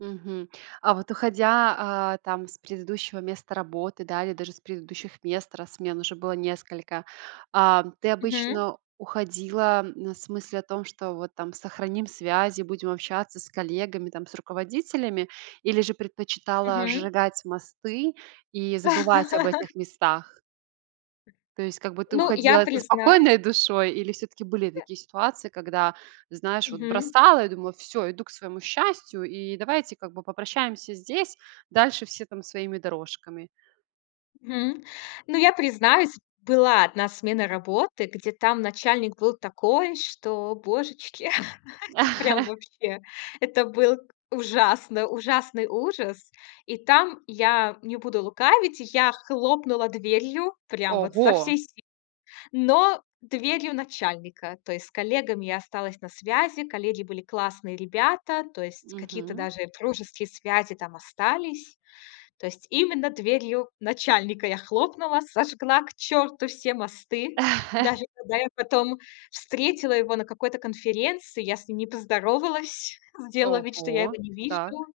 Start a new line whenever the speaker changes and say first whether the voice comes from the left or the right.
right: Мгм. А вот уходя, а, там с предыдущего места работы, да, или даже с предыдущих мест, раз смен уже было несколько, ам, ты
left: Мгм.
right: обычно уходила, на с мыслью о том, что вот там сохраним связи, будем общаться с коллегами там, с руководителями, или же предпочитала
left: Мгм.
right: сжигать мосты и забывать об этих местах? То есть как бы ты
left: Ну, я
right: уходила со
left: признаюсь
right: спокойной душой? Или всё-таки были такие ситуации, когда, знаешь, вот
left: Мгм.
right: бросала и думала, всё, иду к своему счастью, и давайте как бы попрощаемся здесь, дальше все там своими дорожками.
left: Мгм. Ну, я признаюсь, была одна смена работы, где там начальник был такой, что божечки, это прям вообще. Это был ужасный ужасный ужас! И там, я не буду лукавить, я хлопнула дверью, прям вот со
right: Ого!
left: всей силы, но дверью начальника. То есть с коллегами я осталась на связи, коллеги были классные ребята. То есть какие-то
right: Мгм.
left: даже дружеские связи там остались. То есть именно дверью начальника я хлопнула, сожгла к черту все мосты. Даже когда я потом встретила его на какой-то конференции, я с ним не поздоровалась, сделала вид, что я его
right: Ого,
left: не
right: так.
left: вижу.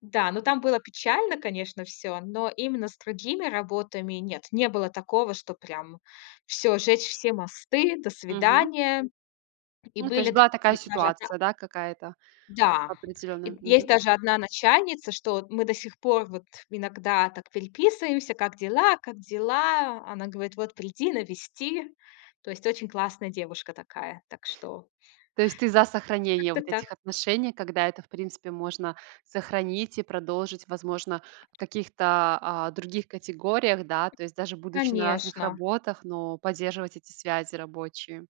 left: Да, но там было печально, конечно, всё. Но именно с другими работами- нет, не было такого, чтоб прям всё, жечь все мосты, до
right: Мгм.
left: свидания. И
right: Ну, то
left: были
right: есть
left: д
right: была такая
left: и даже одна
right: ситуация, да, какая-то
left: Да.
right: определенная.
left: Есть
right: Мгм.
left: даже одна начальница, что мы до сих пор вот иногда так переписываемся. "Как дела?" "Как дела?" Она говорит: "Вот приди, навести." То есть очень классная девушка такая. Так что
right: То есть ты за сохранение
left: как-то
right: вот этих
left: так.
right: отношений, когда это в принципе можно сохранить и продолжить, возможно, в каких-то, а, других категориях, да. То есть даже будучи на разных
left: Конечно!
right: работах, но поддерживать эти связи рабочие.